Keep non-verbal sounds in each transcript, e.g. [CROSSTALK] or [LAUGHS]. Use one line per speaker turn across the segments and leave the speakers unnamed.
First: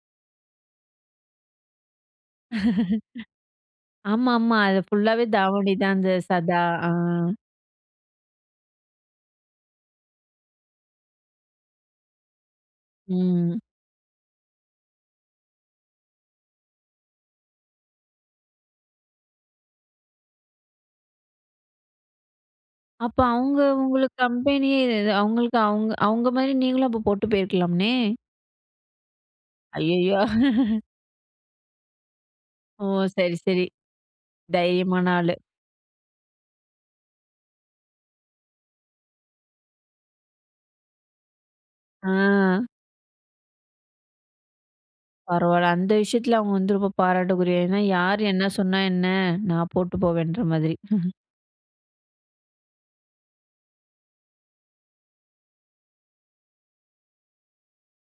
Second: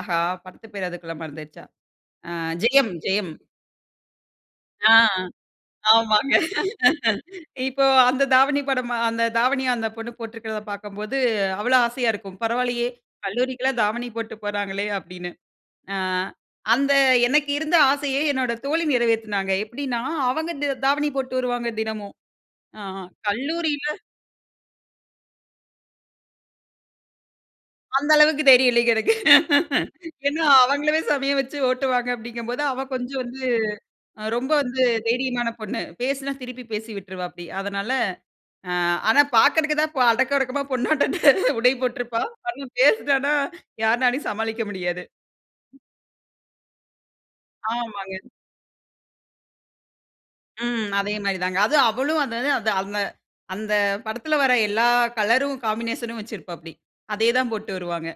ஆஹா! படத்து பேர் அதுக்குள்ள மறந்துருச்சா? அ ஜெயம்!
[LAUGHS]
ஜெயம்!
ஆமா, ஆமா. அது
ஆ!
ஃபுல்லாவே தாவணி தான். அந்த
ஆமாங்க.
சதா ஆ.
[LAUGHS] இப்போ அந்த தாவணி படமா அந்த தாவணிய அந்த பொண்ணு போட்டிருக்கிறத பாக்கும்போது, அவ்வளோ ஆசையா இருக்கும். "பரவால்லையே,
ம்.
கல்லூரிக்குல்லாம் தாவணி போட்டு போறாங்களே!" அப்டின்னு. அ அந்த எனக்கு இருந்த ஆசையை என்னோட தோழி நிறைவேத்துனாங்க. எப்டின்னா, அவங்க த தாவணி போட்டு வருவாங்க, தினமும். ஆஹ
அப்ப அவங்க
கல்லூரில
உங்களுக்கு கம்பெனியே, இது அவங்களுக்கு அவங்க அவங்க மாரி நீங்களும் அப்ப போட்டு போயிருக்கலாமே.
அந்த அளவுக்கு தைரியம் இல்லைங்க எனக்கு. [LAUGHS]
அய்யய்யோ!
ஏன்னா,
[CHUCKLES]
"அவங்களையே செம்மையா வச்சு ஓட்டுவாங்க" அப்படீங்கும்போது,
ஓ!
அவ கொஞ்சம்
சரி,
வந்து
சரி.
ரொம்ப வந்து
தைரியமான ஆளு.
தைரியமான பொண்ணு. பேசினா திருப்பி பேசி விட்டுருவா அப்டி. அதனால, அ ஆனா பாக்கறதுக்கு தான் பொ அடக்கம் ஒடுக்கமா பொண்ணாட்டம் உடை போட்ருப்பா.
ஆ.
ஆனா பேசினானா யாருனாலயும் சமாளிக்க முடியாது.
பரவால்ல, அந்த விஷயத்துல அவங்க வந்து ரொம்ப பாராட்டுக்குரிய. ஏன்னா, யார்
ஆமாங்க.
என்ன சொன்னா என்ன? நான் போட்டு போவேன்ற மாதிரி.
ம்.
[CHUCKLES]
அதே மாரி தாங்க. அதுவும் அவளும் அந்தது அந்த அந்த அந்த படத்துல வர எல்லா கலரும் காம்பினேஷனும் வச்சுருப்பாப்பிடி. அதே தான் போட்டு வருவாங்க.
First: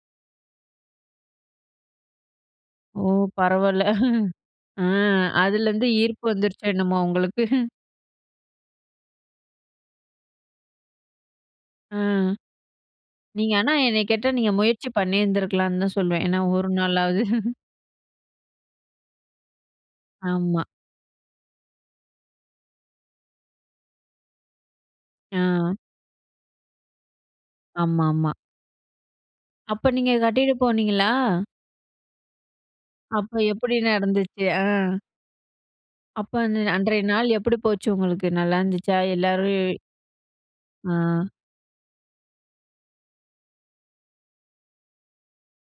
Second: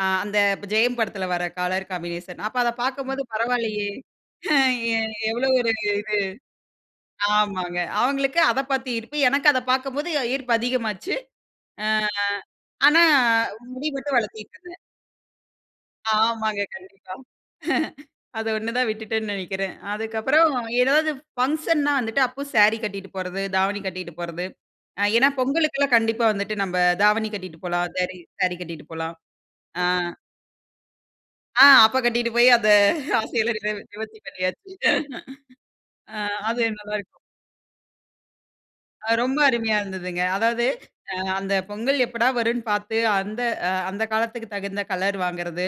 ஆ அந்த ப் ஜெயம் படத்துல வர கலர் காம்பினேஷன். அப்ப அத
ஓ!
பார்க்கும்போது
பரவால்ல.
பரவால்லையே,
[CHUCKLES] அ
எ எவ்ளோ ஒரு
அதுலருந்து
இது.
ஈர்ப்பு வந்துருச்சா என்னமோ உங்களுக்கு?
ஆமாங்க. அவங்களுக்கு அத பாத்து ஈர்ப்பு. எனக்கு அத பார்க்கும்போது ஈர்ப்பு அதிகமாச்சு. அ
அ.
ஆனா
நீங்க ஆனா
முடி
என்னைய
மட்டும்
கேட்டா நீங்க
வளத்திட்டுருந்தேன்.
முயற்சி பண்ணியிருந்துருக்கலான்னு தான் சொல்லுவேன். ஏன்னா,
ஆமாங்க,
ஒரு
கண்டிப்பா.
நாளாவது.
[CHUCKLES]
[CHUCKLES]
அத ஒண்ணு தான் விட்டுட்டேன்ன்னு நெனைக்கிறேன். அதுக்கப்பறம்
ஆமா.
ஏதாவது ஃபங்ஷன்னா வந்துட்டு அப்போ சாரி கட்டிட்டு போறது, தாவணி கட்டிட்டு போறது. அ ஏன்னா
அ.
பொங்கலுக்குல்லாம் கண்டிப்பா வந்துட்டு நம்ப தாவணி கட்டிட்டு போலாம். சாரி
ஆமாமா.
சாரி கட்டிட்டு போலாம். அ
அப்ப நீங்க கட்டீட்டு போனீங்களா?
ஆ, அப்ப கட்டிட்டு போய் அந்த
அப்ப
ஆசையல்லாம்
எப்டி
நிறைவு நிவர்த்தி
நடந்துச்சு? அ.
பண்ணியாச்சு. அ
அப்ப அந்த
அது
அன்றைய
நல்லாருக்கும்.
நாள் எப்படி போச்சு உங்களுக்கு? நல்லா இருந்துச்சா?
அ ரொம்ப
எல்லாரும்
அருமையா இருந்ததுங்க. அதாவது அ
ஆ.
அந்த பொங்கல் எப்படா வரும்ன்னு பாத்து, அந்த அந்த காலத்துக்கு தகுந்த கலர் வாங்குறது,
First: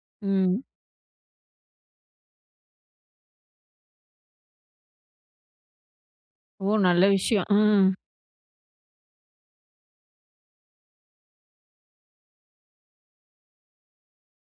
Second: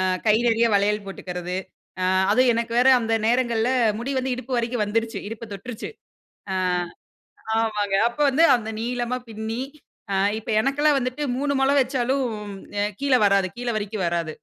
அ கை
ம்.
நெறையா வளையல் போட்டுக்கறது, அ அதுவும் எனக்கு வேற அந்த நேரங்கள்ல முடி வந்து இடுப்பு வரைக்கும் வந்துருச்சு. இடுப்ப தொட்டுருச்சு. அ
ஓ! நல்ல விஷயம். அ,
ஆமாங்க. அப்ப வந்து அந்த நீளமா பின்னி, அ இப்ப எனக்கெல்லாம் வந்துட்டு 3 முழம் வச்சாலும் அ கீழ வராது. கீழ வரைக்கும் வராது.